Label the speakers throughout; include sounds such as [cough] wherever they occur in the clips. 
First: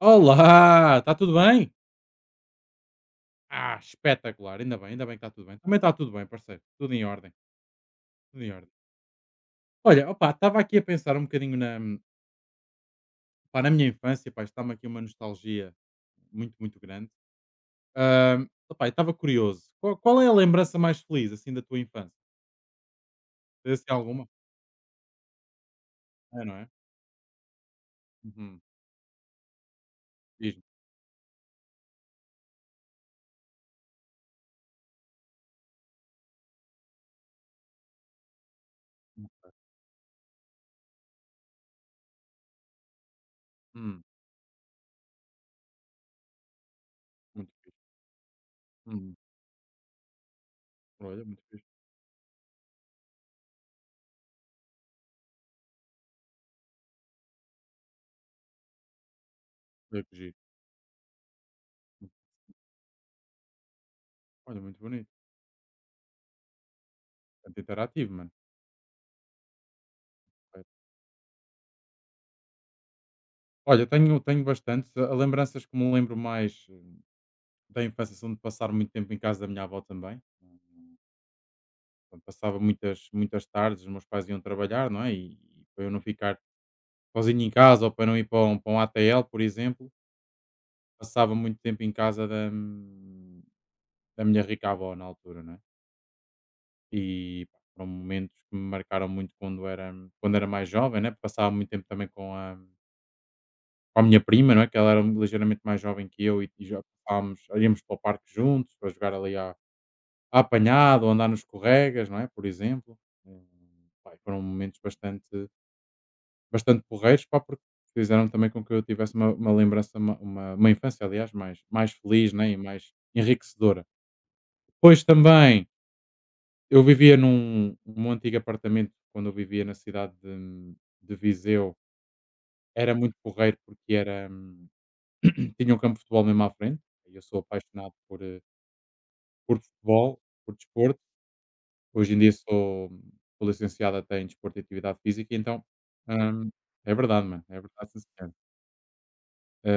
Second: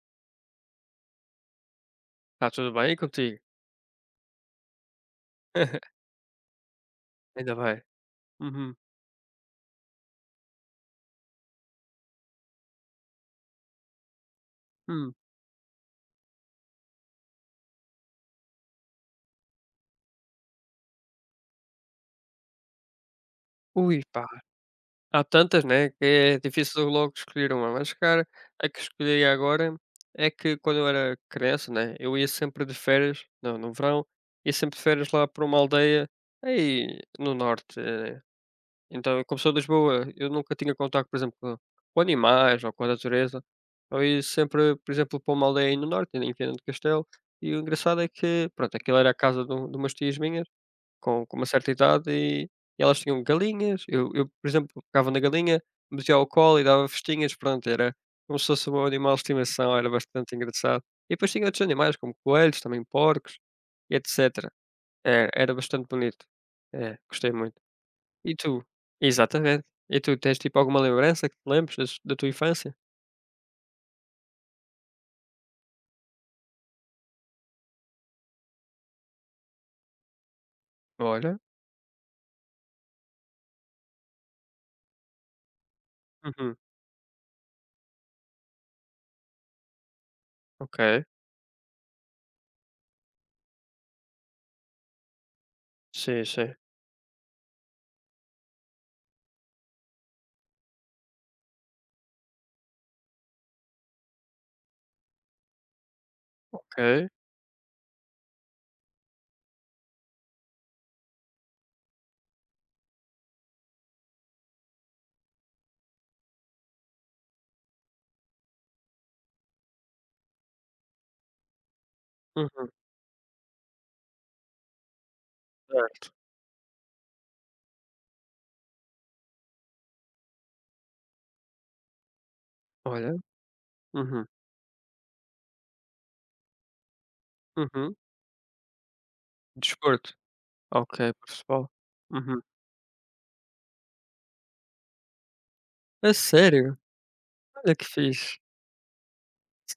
Speaker 1: Olá, está tudo bem?
Speaker 2: Está tudo bem contigo?
Speaker 1: Ah, espetacular, ainda bem que está tudo bem. Também está
Speaker 2: [laughs]
Speaker 1: tudo bem, parceiro, tudo em ordem,
Speaker 2: Ainda bem.
Speaker 1: tudo em ordem.
Speaker 2: Uhum,
Speaker 1: Olha, opá, estava aqui a pensar um bocadinho na minha infância, pá, está-me aqui uma
Speaker 2: hum.
Speaker 1: nostalgia muito, muito grande. Opá, eu estava curioso, qual é a lembrança mais feliz, assim, da tua infância? Tens assim
Speaker 2: Ui, pá,
Speaker 1: alguma?
Speaker 2: há tantas, né, que é
Speaker 1: É, não é?
Speaker 2: difícil logo escolher uma, mas, cara,
Speaker 1: Uhum,
Speaker 2: a que escolhi agora é que
Speaker 1: diz-me.
Speaker 2: quando eu era criança, né, eu ia sempre de férias não no verão, ia sempre de férias lá para uma aldeia aí no norte, então, como
Speaker 1: Hum,
Speaker 2: sou de Lisboa, eu nunca tinha contacto, por exemplo, com animais ou com a natureza, eu
Speaker 1: hum,
Speaker 2: ia sempre, por exemplo, para uma aldeia aí no norte, em Viana do Castelo,
Speaker 1: muito
Speaker 2: e o
Speaker 1: fixe.
Speaker 2: engraçado é que, pronto, aquilo era a
Speaker 1: Hum,
Speaker 2: casa de umas tias minhas
Speaker 1: olha,
Speaker 2: com
Speaker 1: muito
Speaker 2: uma
Speaker 1: fixe.
Speaker 2: certa idade e elas tinham galinhas, eu, por exemplo, pegava na galinha, metia ao colo e dava festinhas, pronto, era como se fosse o animal de estimação, era
Speaker 1: Olha que giro.
Speaker 2: bastante engraçado. E depois tinha outros animais, como coelhos, também porcos e etcétera.
Speaker 1: Olha, muito bonito.
Speaker 2: É, era bastante bonito. É, gostei muito.
Speaker 1: Muito interativo, mano.
Speaker 2: E tu? Exatamente. E tu, tens, tipo, alguma lembrança que te lembres das da tua infância?
Speaker 1: Olha, tenho bastantes. A lembranças que me lembro mais. Tenho a sensação de passar muito tempo em casa da minha avó também.
Speaker 2: Olha.
Speaker 1: Portanto, passava muitas, muitas tardes, os meus pais iam trabalhar, não é? E para eu não ficar
Speaker 2: Uhum.
Speaker 1: sozinho em casa ou para não ir para um ATL, por exemplo,
Speaker 2: Ok.
Speaker 1: passava muito tempo em casa da minha rica avó na altura, não é?
Speaker 2: Sim, sim.
Speaker 1: E pá, foram momentos que me marcaram muito quando era mais jovem, né? Passava muito tempo também com a minha prima, não é? Que ela era ligeiramente mais jovem que eu e já
Speaker 2: Ok.
Speaker 1: passávamos, íamos para o parque juntos para jogar ali a apanhado ou andar nos escorregas, não é? Por exemplo. Eh, Pá, e foram momentos bastante, bastante porreiros, pá, porque fizeram também com que eu tivesse uma lembrança, uma infância, aliás, mais feliz, né, e
Speaker 2: Uhum.
Speaker 1: mais enriquecedora. Depois também,
Speaker 2: Certo.
Speaker 1: eu vivia num antigo apartamento, quando eu vivia na cidade de Viseu, era muito
Speaker 2: Olha.
Speaker 1: porreiro porque
Speaker 2: Uhum.
Speaker 1: [clears throat] tinha um campo de futebol mesmo à frente, e eu sou apaixonado
Speaker 2: Uhum.
Speaker 1: por
Speaker 2: Desporto.
Speaker 1: futebol, por
Speaker 2: Ok,
Speaker 1: desporto.
Speaker 2: por futebol.
Speaker 1: Hoje em dia
Speaker 2: Uhum.
Speaker 1: sou licenciado até em desporto e atividade física. Então,
Speaker 2: A
Speaker 1: hum,
Speaker 2: sério?
Speaker 1: é verdade, mano, é
Speaker 2: Olha que
Speaker 1: verdade, sim senhor.
Speaker 2: fixe.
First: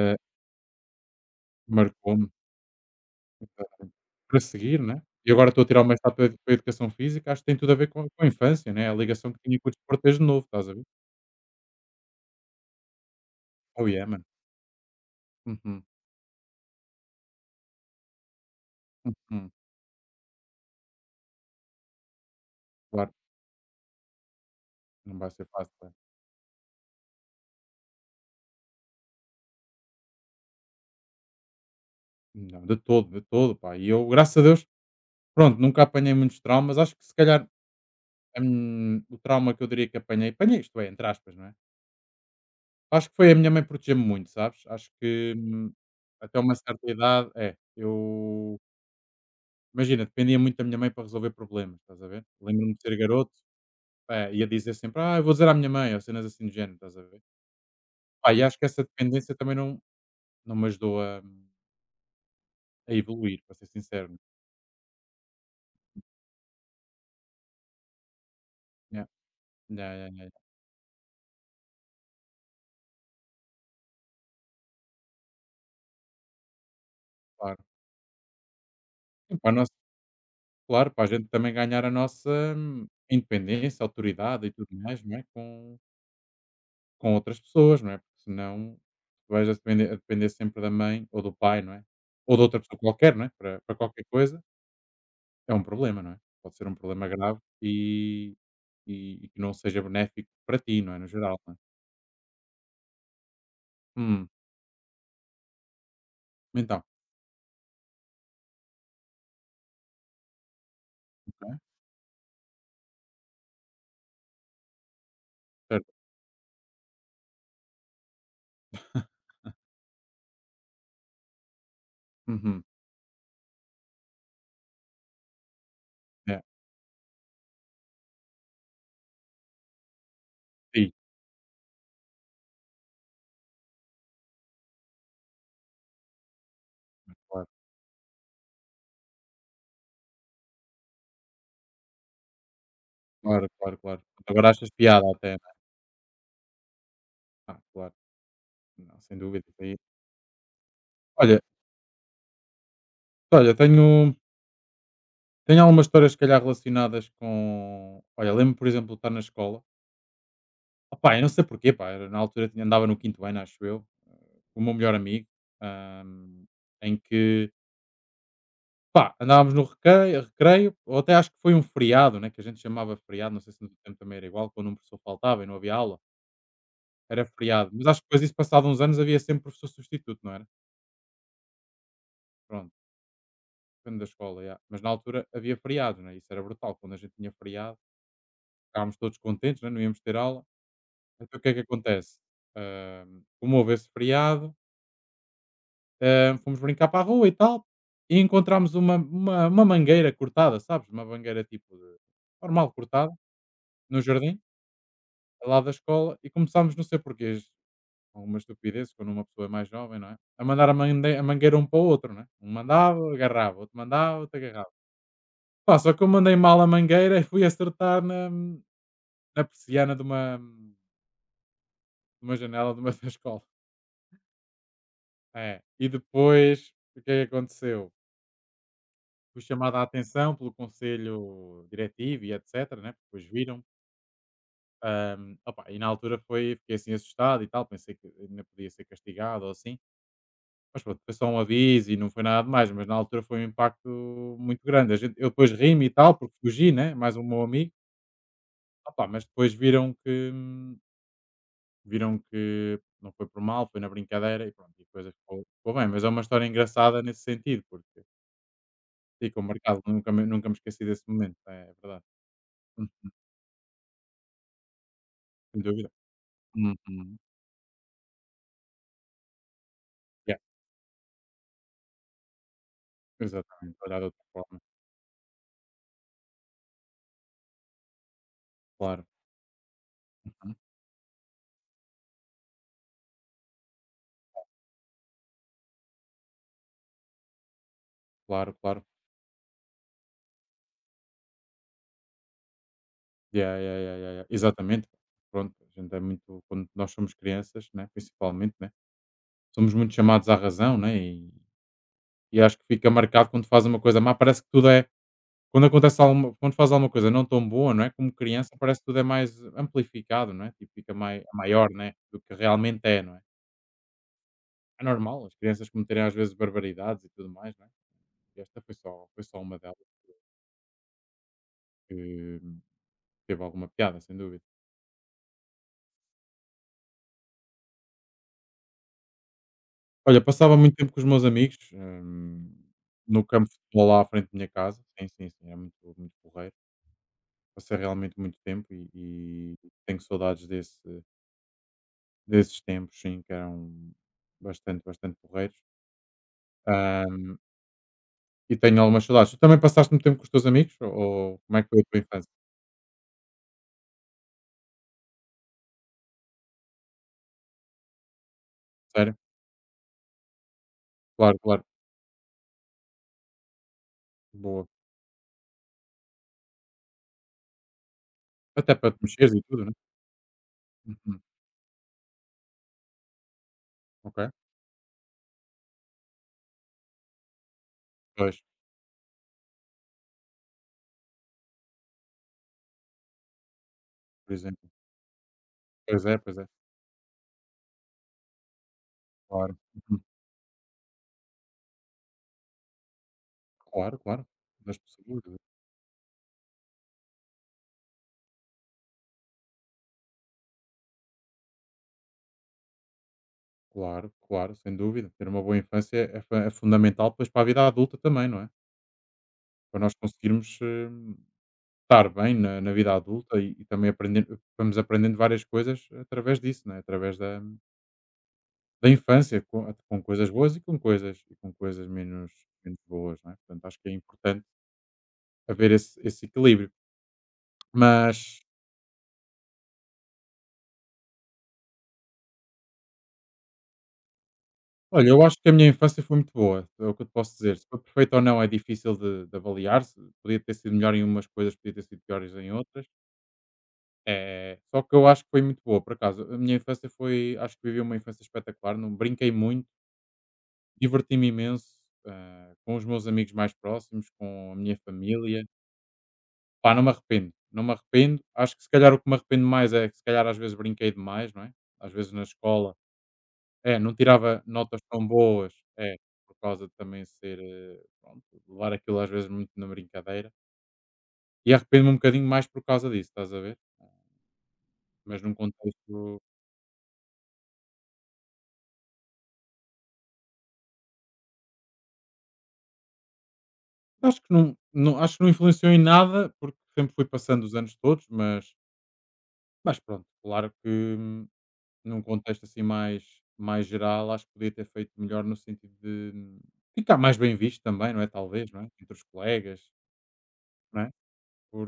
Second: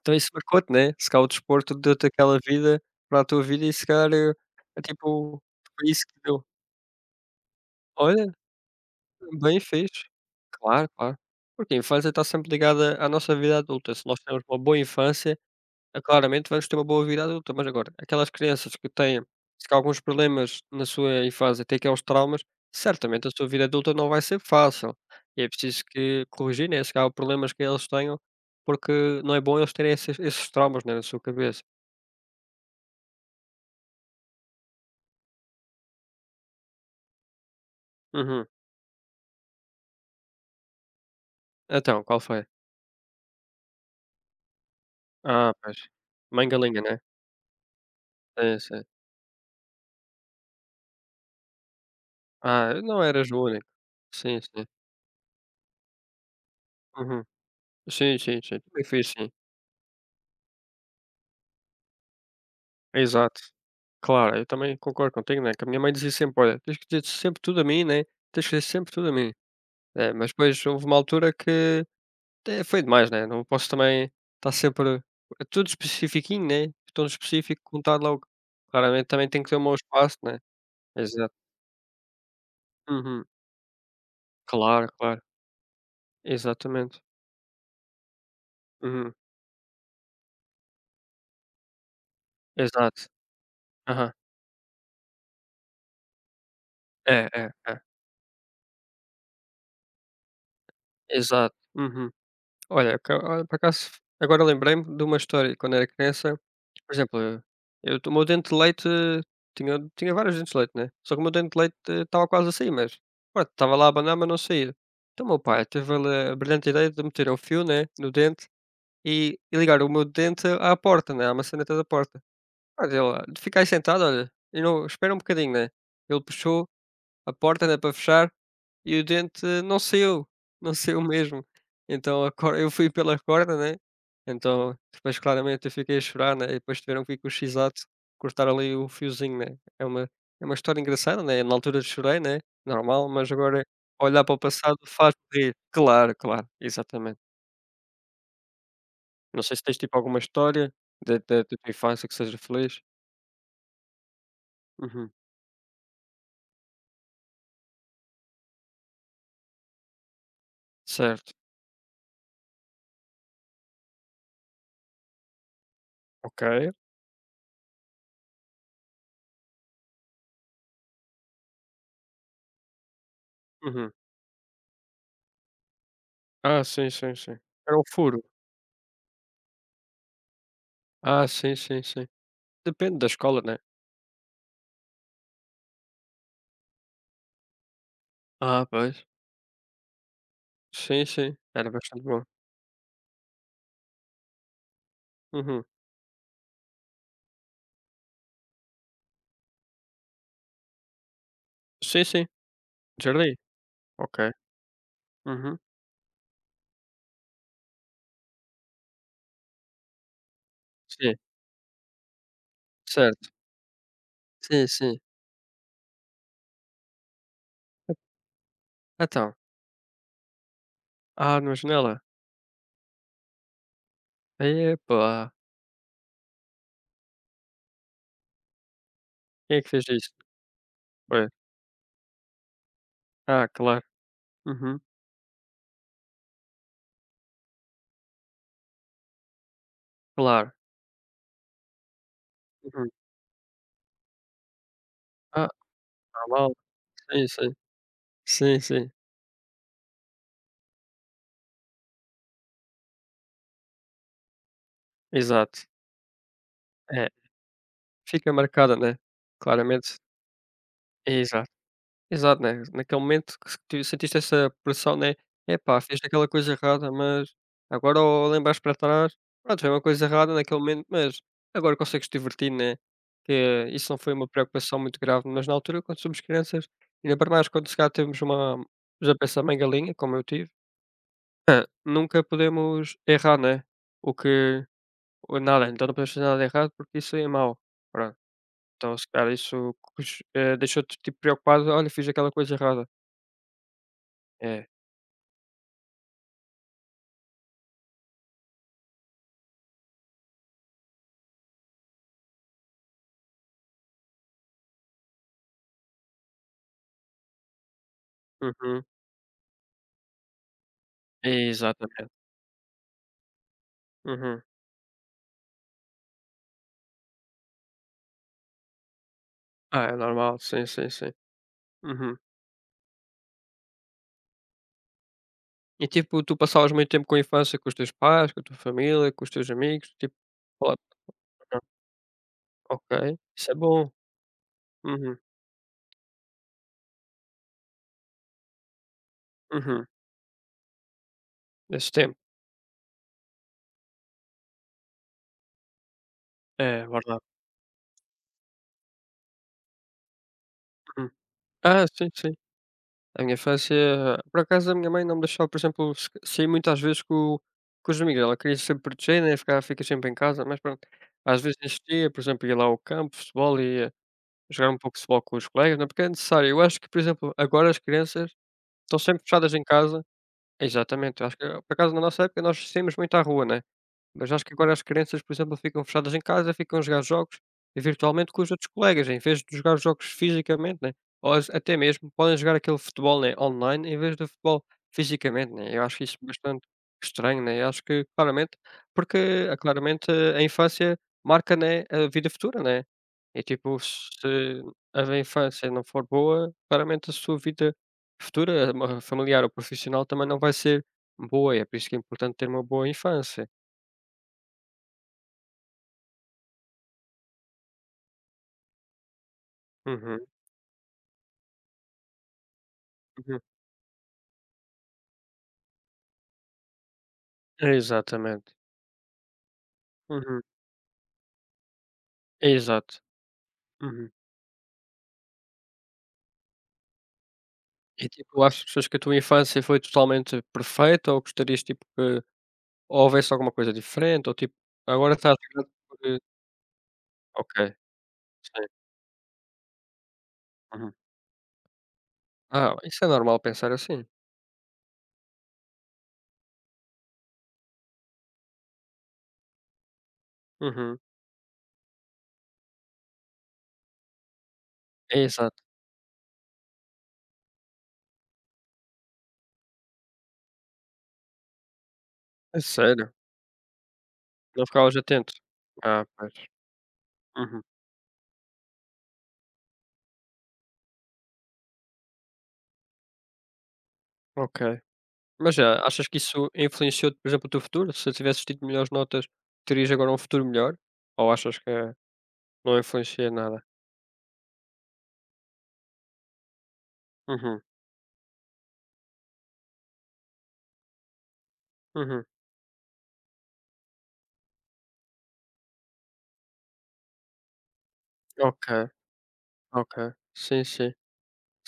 Speaker 2: Então isso marcou-te, né? Se calhar o desporto deu-te
Speaker 1: Marcou-me,
Speaker 2: aquela vida para a tua vida e se
Speaker 1: exatamente.
Speaker 2: calhar é
Speaker 1: Para seguir,
Speaker 2: é
Speaker 1: né, e
Speaker 2: tipo,
Speaker 1: agora estou a tirar o
Speaker 2: foi isso
Speaker 1: mestrado
Speaker 2: que
Speaker 1: para
Speaker 2: deu.
Speaker 1: para educação física. Acho que tem tudo a ver com a
Speaker 2: Olha,
Speaker 1: infância, né, a ligação que tinha
Speaker 2: bem
Speaker 1: com o desporto
Speaker 2: fixe.
Speaker 1: desde novo, estás a ver?
Speaker 2: Claro, claro. Porque a infância está sempre ligada à nossa vida
Speaker 1: Oh
Speaker 2: adulta.
Speaker 1: yeah,
Speaker 2: Se nós
Speaker 1: mano.
Speaker 2: temos uma boa infância.
Speaker 1: Uhum,
Speaker 2: Ah, claramente vamos ter uma boa vida adulta, mas agora, aquelas crianças que têm,
Speaker 1: uhum,
Speaker 2: se calhar, alguns problemas na sua infância, têm aqueles traumas,
Speaker 1: claro,
Speaker 2: certamente a sua vida adulta não vai ser fácil.
Speaker 1: não vai
Speaker 2: E
Speaker 1: ser
Speaker 2: é
Speaker 1: fácil,
Speaker 2: preciso
Speaker 1: pá.
Speaker 2: que corrigir, né, se calhar, problemas que eles tenham, porque não é bom eles terem esses traumas, né, na sua cabeça.
Speaker 1: Não, de todo, pá, e eu, graças a Deus, pronto, nunca apanhei muitos traumas. Acho que se calhar,
Speaker 2: Uhum.
Speaker 1: o trauma que eu diria que apanhei, isto é, entre aspas, não é?
Speaker 2: Então, qual foi?
Speaker 1: Acho que foi a minha mãe proteger-me muito, sabes? Acho que,
Speaker 2: Ah, pois.
Speaker 1: até
Speaker 2: Mãe
Speaker 1: uma
Speaker 2: galinha,
Speaker 1: certa
Speaker 2: né?
Speaker 1: idade é, eu
Speaker 2: Sim, sim.
Speaker 1: imagina, dependia muito da minha mãe para resolver problemas, estás a ver? Lembro-me
Speaker 2: Ah,
Speaker 1: de ser
Speaker 2: não eras
Speaker 1: garoto,
Speaker 2: o único.
Speaker 1: é
Speaker 2: Sim,
Speaker 1: ia
Speaker 2: sim.
Speaker 1: dizer sempre: "Ah, eu vou dizer à minha mãe", ou cenas assim do género, estás a ver?
Speaker 2: Uhum. Sim,
Speaker 1: Pá,
Speaker 2: sim,
Speaker 1: e acho
Speaker 2: sim.
Speaker 1: que essa
Speaker 2: Também fui assim.
Speaker 1: dependência também não me ajudou a evoluir,
Speaker 2: Exato.
Speaker 1: para ser sincero.
Speaker 2: Claro, eu também concordo contigo, né, que a minha mãe dizia sempre: "Olha, tens que dizer sempre tudo a mim, né, tens que dizer sempre
Speaker 1: Yeah,
Speaker 2: tudo a mim".
Speaker 1: yeah, yeah,
Speaker 2: É,
Speaker 1: yeah,
Speaker 2: mas depois houve uma altura que até foi demais, né, não posso também estar sempre tudo especifiquinho, né, tão
Speaker 1: claro.
Speaker 2: específico, contar logo. Claramente também
Speaker 1: Sim,
Speaker 2: tenho que
Speaker 1: para
Speaker 2: ter o
Speaker 1: nós,
Speaker 2: meu espaço, né.
Speaker 1: claro, para a gente
Speaker 2: Exato.
Speaker 1: também ganhar a nossa
Speaker 2: Uhum.
Speaker 1: independência, autoridade e tudo
Speaker 2: Claro,
Speaker 1: mais, não
Speaker 2: claro.
Speaker 1: é? Com
Speaker 2: Exatamente.
Speaker 1: com outras pessoas, não é? Porque senão
Speaker 2: Uhum.
Speaker 1: vais a depender sempre da mãe ou do pai, não é? Ou de outra pessoa
Speaker 2: Exato.
Speaker 1: qualquer, não é? Para qualquer
Speaker 2: Aham.
Speaker 1: coisa, é um problema, não é? Pode ser um problema
Speaker 2: É,
Speaker 1: grave
Speaker 2: é, é.
Speaker 1: e que não seja benéfico para ti, não é? No geral, não
Speaker 2: Exato.
Speaker 1: é?
Speaker 2: Uhum. Olha, ca olha, por acaso,
Speaker 1: Hum,
Speaker 2: agora lembrei-me de uma história quando era criança.
Speaker 1: então,
Speaker 2: Por exemplo, o meu dente de leite tinha vários dentes de leite, né, só que o meu dente
Speaker 1: não é?
Speaker 2: de leite estava quase a sair, mas pronto, estava lá a banar, mas não saía. Então o meu pai
Speaker 1: Certo.
Speaker 2: teve ele a brilhante ideia de meter um fio, né, no dente e ligar o meu dente à porta, né, à maçaneta da porta.
Speaker 1: Uhum.
Speaker 2: Olha, ele: "Ficai sentado, olha, e não espera um bocadinho", né. Ele
Speaker 1: É.
Speaker 2: puxou a porta, né, para fechar, e o dente não saiu, não
Speaker 1: Sim,
Speaker 2: saiu mesmo. Então a cor eu fui pela corda, né, então depois claramente eu fiquei a chorar, né, e depois tiveram que vir com o
Speaker 1: claro,
Speaker 2: x cortar ali o fiozinho, né. É uma história engraçada, né, na altura chorei, né, normal, mas
Speaker 1: claro,
Speaker 2: agora
Speaker 1: claro, claro.
Speaker 2: olhar para o
Speaker 1: Agora achas
Speaker 2: passado
Speaker 1: piada
Speaker 2: faz
Speaker 1: até, não é?
Speaker 2: rir. Claro, claro, exatamente.
Speaker 1: Ah, claro. Não, sem
Speaker 2: Não
Speaker 1: dúvida,
Speaker 2: sei
Speaker 1: isso
Speaker 2: se
Speaker 1: aí.
Speaker 2: tens tipo alguma história da da
Speaker 1: Olha
Speaker 2: da tua infância que seja feliz?
Speaker 1: olha, tenho
Speaker 2: Uhum,
Speaker 1: tenho algumas histórias se calhar relacionadas com. Olha, lembro, por exemplo, de estar na escola. Opá, eu não
Speaker 2: certo,
Speaker 1: sei porquê, pá, era na altura tinha andava no quinto ano, acho eu, com o meu melhor amigo, ahm,
Speaker 2: ok.
Speaker 1: em que, pá, andávamos no recreio, ou até acho que foi um feriado, né, que a gente chamava feriado, não sei se no
Speaker 2: Uhum.
Speaker 1: tempo também era igual, quando um professor faltava e não havia aula,
Speaker 2: Ah, sim, sim,
Speaker 1: era
Speaker 2: sim.
Speaker 1: feriado.
Speaker 2: Era um
Speaker 1: Mas acho que depois
Speaker 2: furo?
Speaker 1: disso, passado uns anos, havia sempre professor substituto, não era?
Speaker 2: Ah, sim, sim, sim.
Speaker 1: Pronto,
Speaker 2: Depende da escola, né?
Speaker 1: depende da escola, já. Mas na altura havia feriado, né, isso era brutal, quando a gente tinha feriado,
Speaker 2: Ah,
Speaker 1: ficávamos
Speaker 2: pois.
Speaker 1: todos contentes, né, não íamos ter aula.
Speaker 2: Sim, sim.
Speaker 1: Então o que é que
Speaker 2: Era bastante
Speaker 1: acontece?
Speaker 2: bom.
Speaker 1: Como houve esse feriado,
Speaker 2: Uhum.
Speaker 1: ah, fomos brincar para a rua e tal, e encontramos uma, uma mangueira cortada, sabes? Uma mangueira tipo
Speaker 2: Sim, sim.
Speaker 1: normal, cortada,
Speaker 2: Jardim?
Speaker 1: no
Speaker 2: Ok.
Speaker 1: jardim, ao
Speaker 2: Uhum.
Speaker 1: lado da escola, e começámos, não sei porquê, alguma estupidez, quando uma pessoa é mais jovem, não é? A mandar a,
Speaker 2: Sim.
Speaker 1: mande- a mangueira um para o outro, não é? Um mandava,
Speaker 2: Certo.
Speaker 1: agarrava, outro mandava, outro
Speaker 2: Sim,
Speaker 1: agarrava.
Speaker 2: sim.
Speaker 1: Pá, só que eu mandei mal a mangueira e fui acertar na,
Speaker 2: Então.
Speaker 1: na persiana de uma,
Speaker 2: Ah, na janela?
Speaker 1: de uma janela de uma [laughs] da escola.
Speaker 2: Epa.
Speaker 1: É. E depois, o que é que aconteceu? Fui
Speaker 2: Quem é que
Speaker 1: chamada a
Speaker 2: fez isso?
Speaker 1: atenção pelo
Speaker 2: Foi.
Speaker 1: conselho diretivo e etcétera, né, porque depois
Speaker 2: Ah,
Speaker 1: viram.
Speaker 2: claro. Uhum.
Speaker 1: Opá, e na altura foi fiquei assim assustado e tal, pensei que ainda podia ser castigado ou assim,
Speaker 2: Claro.
Speaker 1: mas pronto, foi só um aviso e não foi nada de mais, mas
Speaker 2: Uhum.
Speaker 1: na altura foi um impacto muito grande. A gente, eu
Speaker 2: Ah,
Speaker 1: depois ri-me e tal, porque
Speaker 2: normal.
Speaker 1: fugi, né, mais um
Speaker 2: Sim,
Speaker 1: meu
Speaker 2: sim.
Speaker 1: amigo,
Speaker 2: Sim, sim.
Speaker 1: opá, mas depois viram que não foi por mal, foi na brincadeira e pronto, e a coisa ficou,
Speaker 2: Exato.
Speaker 1: ficou bem. Mas é uma história engraçada
Speaker 2: É.
Speaker 1: nesse sentido, porque
Speaker 2: Fica marcada, né?
Speaker 1: fica marcado,
Speaker 2: Claramente.
Speaker 1: nunca me esqueci desse momento,
Speaker 2: Exato.
Speaker 1: é verdade.
Speaker 2: Exato, né,
Speaker 1: Hum,
Speaker 2: naquele momento que se tu sentiste essa pressão, né,
Speaker 1: sem
Speaker 2: "Epá,
Speaker 1: dúvida.
Speaker 2: fiz aquela coisa errada,
Speaker 1: Uhum.
Speaker 2: mas agora ao lembrares para trás, pronto, foi uma coisa errada
Speaker 1: Yeah,
Speaker 2: naquele momento, mas agora consegues te divertir, né", que
Speaker 1: exatamente,
Speaker 2: isso
Speaker 1: olhar
Speaker 2: não
Speaker 1: de
Speaker 2: foi
Speaker 1: outra
Speaker 2: uma
Speaker 1: forma,
Speaker 2: preocupação muito grave, mas na altura quando somos crianças, ainda para mais quando se calhar temos uma
Speaker 1: claro.
Speaker 2: já pensa bem galinha, como eu tive,
Speaker 1: Uhum.
Speaker 2: ah, nunca podemos errar, né, o que ou nada, então não podemos fazer nada de errado porque isso é mau, pronto,
Speaker 1: Claro, claro.
Speaker 2: então se calhar isso deixou-te tipo preocupado, "Olha, fiz aquela coisa errada".
Speaker 1: Yeah, yeah, yeah, yeah, yeah.
Speaker 2: É.
Speaker 1: Exatamente, pronto, a gente é muito quando nós somos crianças, né, principalmente, né, somos muito chamados à razão, né, e acho que fica marcado quando faz uma coisa má, parece que tudo é quando acontece alguma, quando faz alguma coisa não tão boa, não é? Como criança, parece
Speaker 2: Uhum.
Speaker 1: que tudo é mais amplificado, não é? Tipo, fica maior, né,
Speaker 2: Exatamente.
Speaker 1: do que realmente é, não é?
Speaker 2: Uhum.
Speaker 1: É normal as crianças cometerem às vezes barbaridades e tudo mais, não é? E esta foi só uma
Speaker 2: Ah, é normal, sim, sim, sim. Uhum.
Speaker 1: delas. Teve alguma piada, sem dúvida.
Speaker 2: E tipo, tu passavas muito tempo com a infância com os teus pais, com a tua família, com os teus amigos, tipo,
Speaker 1: Olha, passava muito
Speaker 2: ó,
Speaker 1: tempo com os meus amigos,
Speaker 2: ah, ok,
Speaker 1: no campo
Speaker 2: isso é
Speaker 1: de futebol
Speaker 2: bom.
Speaker 1: lá à frente da minha casa. Sim,
Speaker 2: Uhum,
Speaker 1: sim, sim, é muito, muito porreiro. Passei realmente muito tempo e
Speaker 2: uhum.
Speaker 1: tenho saudades desse,
Speaker 2: Esse tempo.
Speaker 1: desses tempos, sim, que eram bastante, bastante porreiros.
Speaker 2: É verdade.
Speaker 1: Hum, e tenho algumas saudades. Tu também passaste muito tempo com os teus amigos? Ou,
Speaker 2: Uhum.
Speaker 1: ou como é que foi a
Speaker 2: Ah,
Speaker 1: tua
Speaker 2: sim,
Speaker 1: infância?
Speaker 2: sim. A minha infância, por acaso a minha mãe não me deixava, por exemplo, sair muitas vezes com, os amigos. Ela queria sempre
Speaker 1: Sério?
Speaker 2: proteger, né? Ficar, fica sempre em casa, mas pronto.
Speaker 1: Claro,
Speaker 2: Às vezes
Speaker 1: claro.
Speaker 2: insistia, por exemplo, ia lá ao campo, futebol, e
Speaker 1: Boa.
Speaker 2: jogar um pouco de futebol com os colegas, não é, porque é necessário. Eu acho que, por exemplo, agora as crianças
Speaker 1: Até para te
Speaker 2: estão sempre
Speaker 1: mexeres e
Speaker 2: fechadas em
Speaker 1: tudo, né?
Speaker 2: casa. Exatamente,
Speaker 1: Uhum.
Speaker 2: eu acho que por acaso na nossa época nós saímos muito à rua, né?
Speaker 1: Ok?
Speaker 2: Mas acho que agora as crianças, por exemplo, ficam fechadas em casa, ficam a jogar jogos e virtualmente
Speaker 1: Pois,
Speaker 2: com os outros colegas, em vez de jogar jogos fisicamente, né? Ou até mesmo podem jogar aquele futebol né, online em vez do
Speaker 1: por
Speaker 2: futebol
Speaker 1: exemplo.
Speaker 2: fisicamente, né? Eu acho
Speaker 1: Pois é,
Speaker 2: isso
Speaker 1: pois é.
Speaker 2: bastante estranho, né? Eu acho que claramente, porque
Speaker 1: Claro. Uhum.
Speaker 2: claramente a infância marca né, a vida futura, né? E tipo,
Speaker 1: Claro, claro.
Speaker 2: se
Speaker 1: Das
Speaker 2: a
Speaker 1: pessoas.
Speaker 2: infância não for boa, claramente a sua vida futura, familiar ou profissional, também não vai ser boa. É por isso que é importante ter uma boa infância.
Speaker 1: Claro, claro, sem dúvida. Ter uma boa infância é, é fa- é fundamental depois para a vida adulta também, não é? Para nós
Speaker 2: Uhum.
Speaker 1: conseguirmos estar bem na vida adulta
Speaker 2: Uhum.
Speaker 1: e também aprender, vamos aprendendo várias coisas através disso, não é? Através da,
Speaker 2: Exatamente.
Speaker 1: da infância, com coisas
Speaker 2: Uhum.
Speaker 1: boas e com coisas menos
Speaker 2: Exato.
Speaker 1: boas, não é? Portanto, acho que é
Speaker 2: Uhum.
Speaker 1: importante haver esse equilíbrio.
Speaker 2: E,
Speaker 1: Mas,
Speaker 2: tipo, achas que a tua infância foi totalmente perfeita ou gostarias, tipo, que houvesse alguma coisa diferente ou, tipo,
Speaker 1: olha,
Speaker 2: agora
Speaker 1: eu acho
Speaker 2: estás
Speaker 1: que a minha
Speaker 2: grande
Speaker 1: infância foi
Speaker 2: porque.
Speaker 1: muito boa, é o que eu te posso
Speaker 2: Ok,
Speaker 1: dizer. Se foi perfeita ou não é
Speaker 2: sim.
Speaker 1: difícil de avaliar, se podia ter sido
Speaker 2: Uhum.
Speaker 1: melhor em umas coisas, podia ter sido piores em
Speaker 2: Ah,
Speaker 1: outras.
Speaker 2: isso é normal pensar assim.
Speaker 1: É, só que eu acho que foi muito boa, por acaso. A minha infância foi, acho que vivi uma infância espetacular, não brinquei muito,
Speaker 2: Uhum.
Speaker 1: diverti-me imenso, ah, com os meus amigos mais próximos, com a minha família.
Speaker 2: Exato.
Speaker 1: Pá, não me arrependo, não me arrependo. Acho que se calhar o que me arrependo mais é que se calhar às vezes brinquei demais, não é? Às vezes na
Speaker 2: É
Speaker 1: escola,
Speaker 2: sério?
Speaker 1: é, não tirava
Speaker 2: Não
Speaker 1: notas
Speaker 2: ficavas
Speaker 1: tão
Speaker 2: atento?
Speaker 1: boas, é,
Speaker 2: Ah, pois.
Speaker 1: por causa de também ser,
Speaker 2: Uhum.
Speaker 1: pronto, levar aquilo às vezes muito na brincadeira. E arrependo-me um bocadinho mais por causa disso, estás a ver?
Speaker 2: Ok.
Speaker 1: Mas num
Speaker 2: Mas já
Speaker 1: contexto.
Speaker 2: achas que isso influenciou, por exemplo, o teu futuro? Se tivesses tido melhores notas, terias agora um futuro melhor? Ou achas que não influencia nada?
Speaker 1: Acho que não, não acho que não influenciou em nada, porque sempre fui passando os
Speaker 2: Uhum.
Speaker 1: anos todos, mas pronto, claro que hum, num
Speaker 2: Uhum.
Speaker 1: contexto assim mais geral, acho que podia ter feito melhor no sentido de ficar mais bem visto também, não é, talvez, não é,
Speaker 2: Ok.
Speaker 1: entre os colegas,
Speaker 2: Ok, sim,
Speaker 1: não é,
Speaker 2: sim.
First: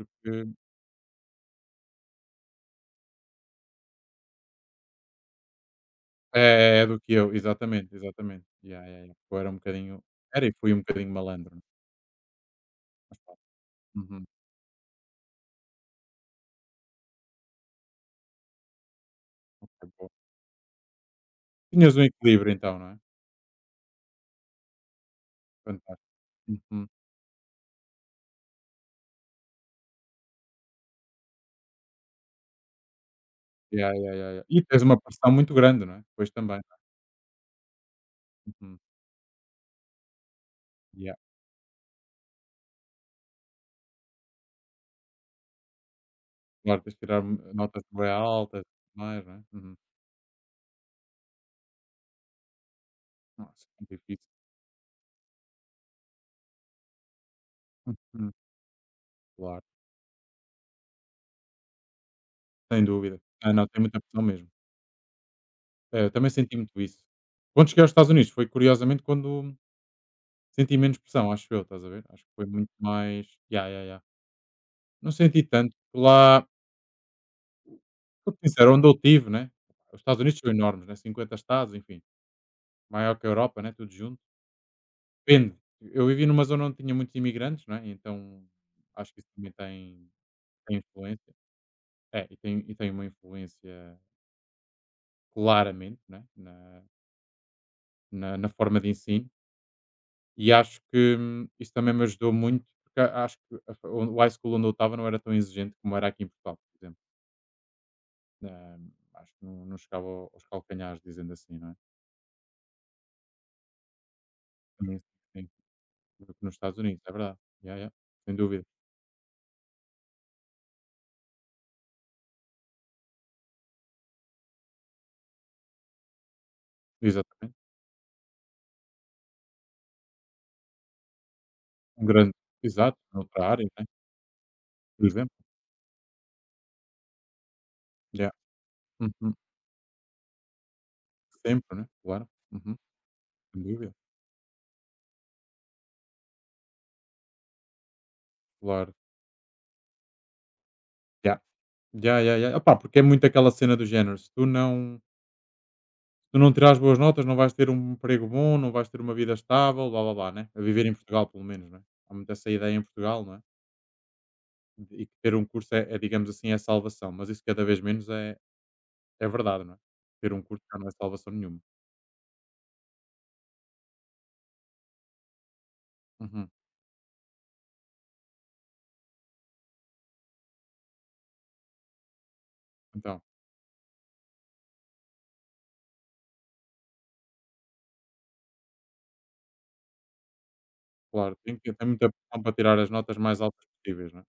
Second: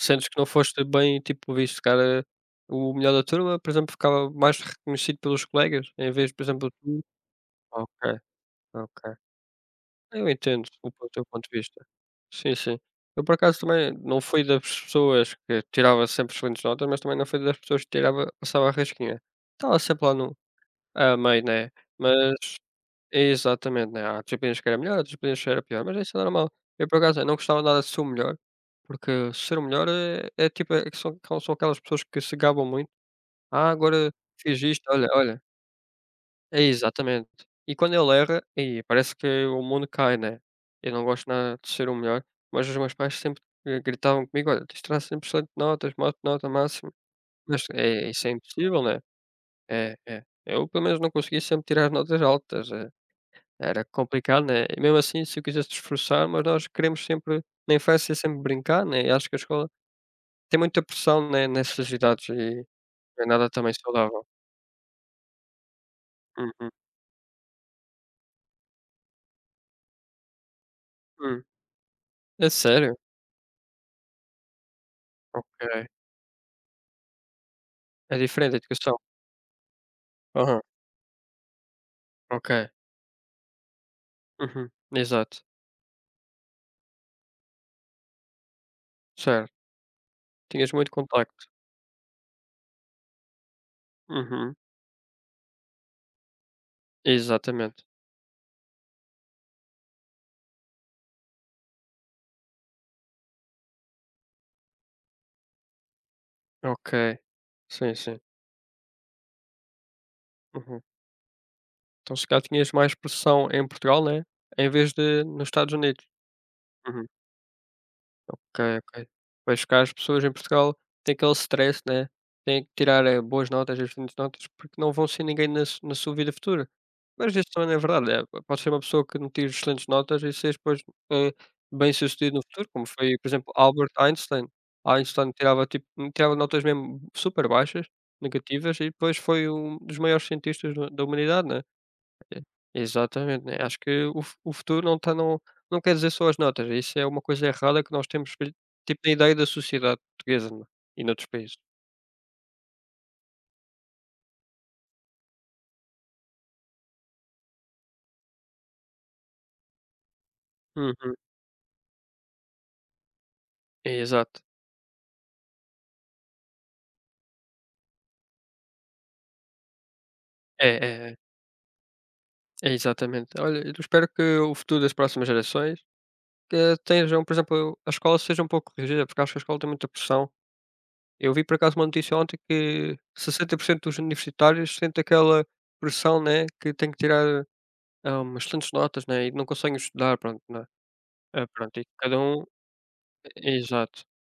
Speaker 2: Sentes que não foste bem, tipo, visto? Se calhar, o melhor da turma, por exemplo, ficava mais reconhecido pelos colegas, em vez, por exemplo,
Speaker 1: é do
Speaker 2: tu.
Speaker 1: que eu, exatamente,
Speaker 2: Ok,
Speaker 1: exatamente. Yeah, yeah,
Speaker 2: ok.
Speaker 1: yeah. Eu era um bocadinho
Speaker 2: Eu
Speaker 1: era e
Speaker 2: entendo
Speaker 1: fui um
Speaker 2: o po
Speaker 1: bocadinho
Speaker 2: teu ponto
Speaker 1: malandro,
Speaker 2: de
Speaker 1: não é?
Speaker 2: vista. Sim, sim.
Speaker 1: Mas
Speaker 2: Eu, por
Speaker 1: pronto.
Speaker 2: acaso, também não
Speaker 1: Uhum.
Speaker 2: fui das pessoas que tirava sempre excelentes notas, mas também não fui das pessoas que tirava passava a rasquinha.
Speaker 1: Ok,
Speaker 2: Estava sempre
Speaker 1: boa.
Speaker 2: lá no a meio, né,
Speaker 1: Tinhas um
Speaker 2: mas
Speaker 1: equilíbrio então, não é?
Speaker 2: exatamente, né. Há disciplinas que era melhor, há disciplinas que era pior, mas
Speaker 1: Fantástico.
Speaker 2: isso é normal. Eu,
Speaker 1: Uhum.
Speaker 2: por acaso, eu não gostava nada de ser o melhor, porque ser o melhor é tipo, é que são aquelas pessoas que se gabam muito. "Ah,
Speaker 1: Yeah,
Speaker 2: agora
Speaker 1: yeah, yeah, yeah. E
Speaker 2: fiz
Speaker 1: tens
Speaker 2: isto,
Speaker 1: uma
Speaker 2: olha,
Speaker 1: pressão
Speaker 2: olha".
Speaker 1: muito grande, não é? Depois também.
Speaker 2: É, exatamente. E quando ele erra,
Speaker 1: Uhum.
Speaker 2: aí parece que o mundo cai, né. Eu não
Speaker 1: Yeah.
Speaker 2: gosto nada de ser o melhor, mas os meus pais sempre, gritavam comigo: "Olha, tens de tirar 100% de notas, mo nota
Speaker 1: Claro,
Speaker 2: máxima".
Speaker 1: tens de tirar
Speaker 2: Mas
Speaker 1: notas bem
Speaker 2: isso é
Speaker 1: altas e
Speaker 2: impossível,
Speaker 1: tudo
Speaker 2: né.
Speaker 1: mais, não é? Uhum.
Speaker 2: É, é. Eu, pelo menos, não consegui sempre tirar notas altas,
Speaker 1: Nossa, é
Speaker 2: era
Speaker 1: muito difícil.
Speaker 2: complicado, né, e mesmo assim se eu quisesse esforçar, mas nós queremos sempre na infância
Speaker 1: Uhum.
Speaker 2: sempre brincar, né, e acho que a
Speaker 1: Claro,
Speaker 2: escola tem muita pressão, né, nessas idades e
Speaker 1: sem dúvida.
Speaker 2: não é nada
Speaker 1: Ah, não,
Speaker 2: também
Speaker 1: tem muita pressão
Speaker 2: saudável.
Speaker 1: mesmo. Eu também senti
Speaker 2: Uhum.
Speaker 1: muito isso. Quando cheguei aos Estados Unidos, foi curiosamente quando senti menos pressão,
Speaker 2: Hum,
Speaker 1: acho eu, estás a ver? Acho que foi
Speaker 2: é
Speaker 1: muito
Speaker 2: sério?
Speaker 1: mais. Ya, ya, ya. Não senti tanto.
Speaker 2: Ok.
Speaker 1: Lá,
Speaker 2: É
Speaker 1: sou
Speaker 2: diferente a
Speaker 1: sincero, onde eu
Speaker 2: educação?
Speaker 1: estive, né? Os Estados Unidos são
Speaker 2: Aham,
Speaker 1: enormes, né? 50 estados, enfim.
Speaker 2: ok.
Speaker 1: Maior que a Europa, né? Tudo junto.
Speaker 2: Uhum, exato,
Speaker 1: Depende. Eu vivi numa zona onde tinha muitos imigrantes, né. Então acho que isso também
Speaker 2: certo.
Speaker 1: tem,
Speaker 2: Tinhas
Speaker 1: tem
Speaker 2: muito
Speaker 1: influência.
Speaker 2: contacto.
Speaker 1: É, e tem uma influência
Speaker 2: Uhum,
Speaker 1: claramente, né, na,
Speaker 2: exatamente.
Speaker 1: na, na forma de ensino. E acho que isso também me ajudou muito, porque acho que o high school onde eu estava não era tão exigente como era aqui em Portugal, por exemplo.
Speaker 2: Ok. Sim, sim.
Speaker 1: Acho que não, não chegava aos
Speaker 2: Uhum.
Speaker 1: calcanhares, dizendo assim, não é?
Speaker 2: Então se calhar tinhas mais pressão em Portugal, né, em vez
Speaker 1: Também,
Speaker 2: de
Speaker 1: sim,
Speaker 2: nos Estados Unidos.
Speaker 1: do que nos Estados Unidos,
Speaker 2: Uhum.
Speaker 1: é verdade. Yeah, yeah, sem
Speaker 2: Ok,
Speaker 1: dúvida.
Speaker 2: ok. Mas cá as pessoas em Portugal têm aquele stress, né, têm que tirar, boas notas, excelentes notas, porque não vão ser ninguém na sua vida futura. Mas isso
Speaker 1: Exatamente.
Speaker 2: também não é verdade, pode ser uma pessoa que não tira excelentes notas e seres depois, eh,
Speaker 1: Um grande,
Speaker 2: bem-sucedido no futuro, como
Speaker 1: exato,
Speaker 2: foi, por
Speaker 1: noutra
Speaker 2: exemplo,
Speaker 1: área, né?
Speaker 2: Albert Einstein.
Speaker 1: Por
Speaker 2: Einstein
Speaker 1: exemplo.
Speaker 2: tirava, tipo, tirava notas mesmo super baixas,
Speaker 1: Yeah.
Speaker 2: negativas, e depois
Speaker 1: Uhum.
Speaker 2: foi um dos maiores cientistas da humanidade, né?
Speaker 1: Sempre, né? Claro. Uhum.
Speaker 2: E exatamente, né,
Speaker 1: Sem
Speaker 2: acho
Speaker 1: dúvida.
Speaker 2: que o futuro não está não não quer dizer só as notas, isso é uma coisa errada que nós temos fe
Speaker 1: Claro.
Speaker 2: tipo na ideia da sociedade portuguesa, não é, e noutros
Speaker 1: Yeah.
Speaker 2: países.
Speaker 1: Ya, ya, ya. Opá, porque é muito aquela cena do género. Se tu não tirares boas notas, não vais ter um emprego bom, não vais ter uma vida estável, blá blá blá, né? A viver em
Speaker 2: Uhum,
Speaker 1: Portugal, pelo menos, né? Há muito essa ideia em Portugal, não é?
Speaker 2: É, exato.
Speaker 1: E que ter um curso é, digamos assim, é salvação. Mas isso cada vez menos é verdade, não é? Ter um curso
Speaker 2: É,
Speaker 1: já não é
Speaker 2: é, é.
Speaker 1: salvação nenhuma.
Speaker 2: É exatamente. Olha, eu espero que o futuro das próximas gerações,
Speaker 1: Uhum.
Speaker 2: que tenham, por exemplo, a escola seja um pouco rígida, porque acho que a escola tem muita pressão. Eu vi por acaso uma notícia ontem que
Speaker 1: Então,
Speaker 2: 60% dos universitários sentem aquela pressão, né, que tem que tirar, umas tantas notas, né, e não conseguem estudar, pronto, né.
Speaker 1: claro,
Speaker 2: Ah,
Speaker 1: tem que
Speaker 2: pronto, e
Speaker 1: ter muita
Speaker 2: cada
Speaker 1: pressão
Speaker 2: um.
Speaker 1: para tirar as notas mais altas
Speaker 2: Exato,
Speaker 1: possíveis, não é?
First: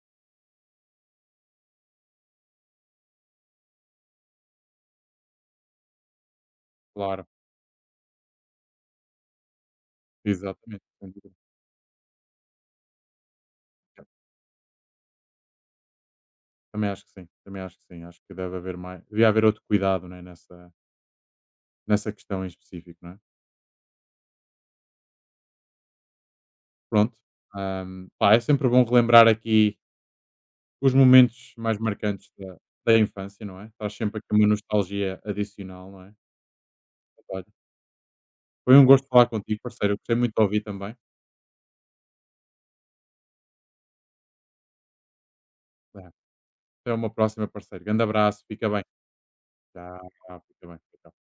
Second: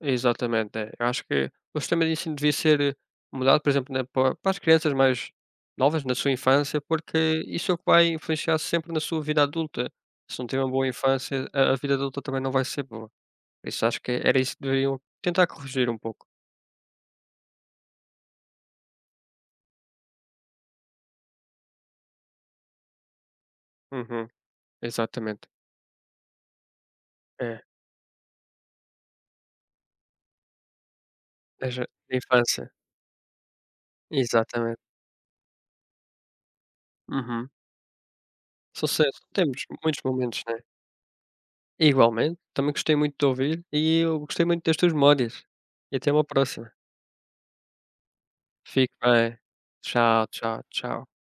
Speaker 2: exatamente. É. Eu acho que o sistema de ensino devia ser mudado, por exemplo, né, para as crianças mais novas, na sua infância,
Speaker 1: Claro,
Speaker 2: porque isso é o que vai influenciar sempre na sua vida adulta. Se não tiver uma
Speaker 1: exatamente,
Speaker 2: boa
Speaker 1: sem dúvida.
Speaker 2: infância, a vida adulta também não vai ser boa. Isso acho que era isso que deveriam tentar corrigir um pouco.
Speaker 1: Também acho que sim, também acho que sim. Acho que deve haver mais. Devia haver outro cuidado, né? Nessa questão em específico, não é?
Speaker 2: Uhum, exatamente.
Speaker 1: Pronto,
Speaker 2: É,
Speaker 1: pá, é sempre bom relembrar aqui os momentos mais
Speaker 2: desde a
Speaker 1: marcantes da
Speaker 2: infância.
Speaker 1: da infância, não é? Traz sempre aqui uma
Speaker 2: Exatamente.
Speaker 1: nostalgia adicional, não é? Olha,
Speaker 2: Uhum.
Speaker 1: foi um gosto
Speaker 2: Sucesso.
Speaker 1: falar contigo,
Speaker 2: Temos
Speaker 1: parceiro.
Speaker 2: muitos
Speaker 1: Gostei muito de
Speaker 2: momentos, né?
Speaker 1: ouvir também.
Speaker 2: Igualmente, também gostei muito de ouvir e eu gostei muito das tuas memórias. E
Speaker 1: É,
Speaker 2: até uma próxima.
Speaker 1: até uma próxima, parceiro. Grande abraço, fica bem.
Speaker 2: Fique bem.
Speaker 1: Tchau,
Speaker 2: Tchau,
Speaker 1: tchau,
Speaker 2: tchau,
Speaker 1: fica bem.
Speaker 2: tchau.
Speaker 1: Tchau.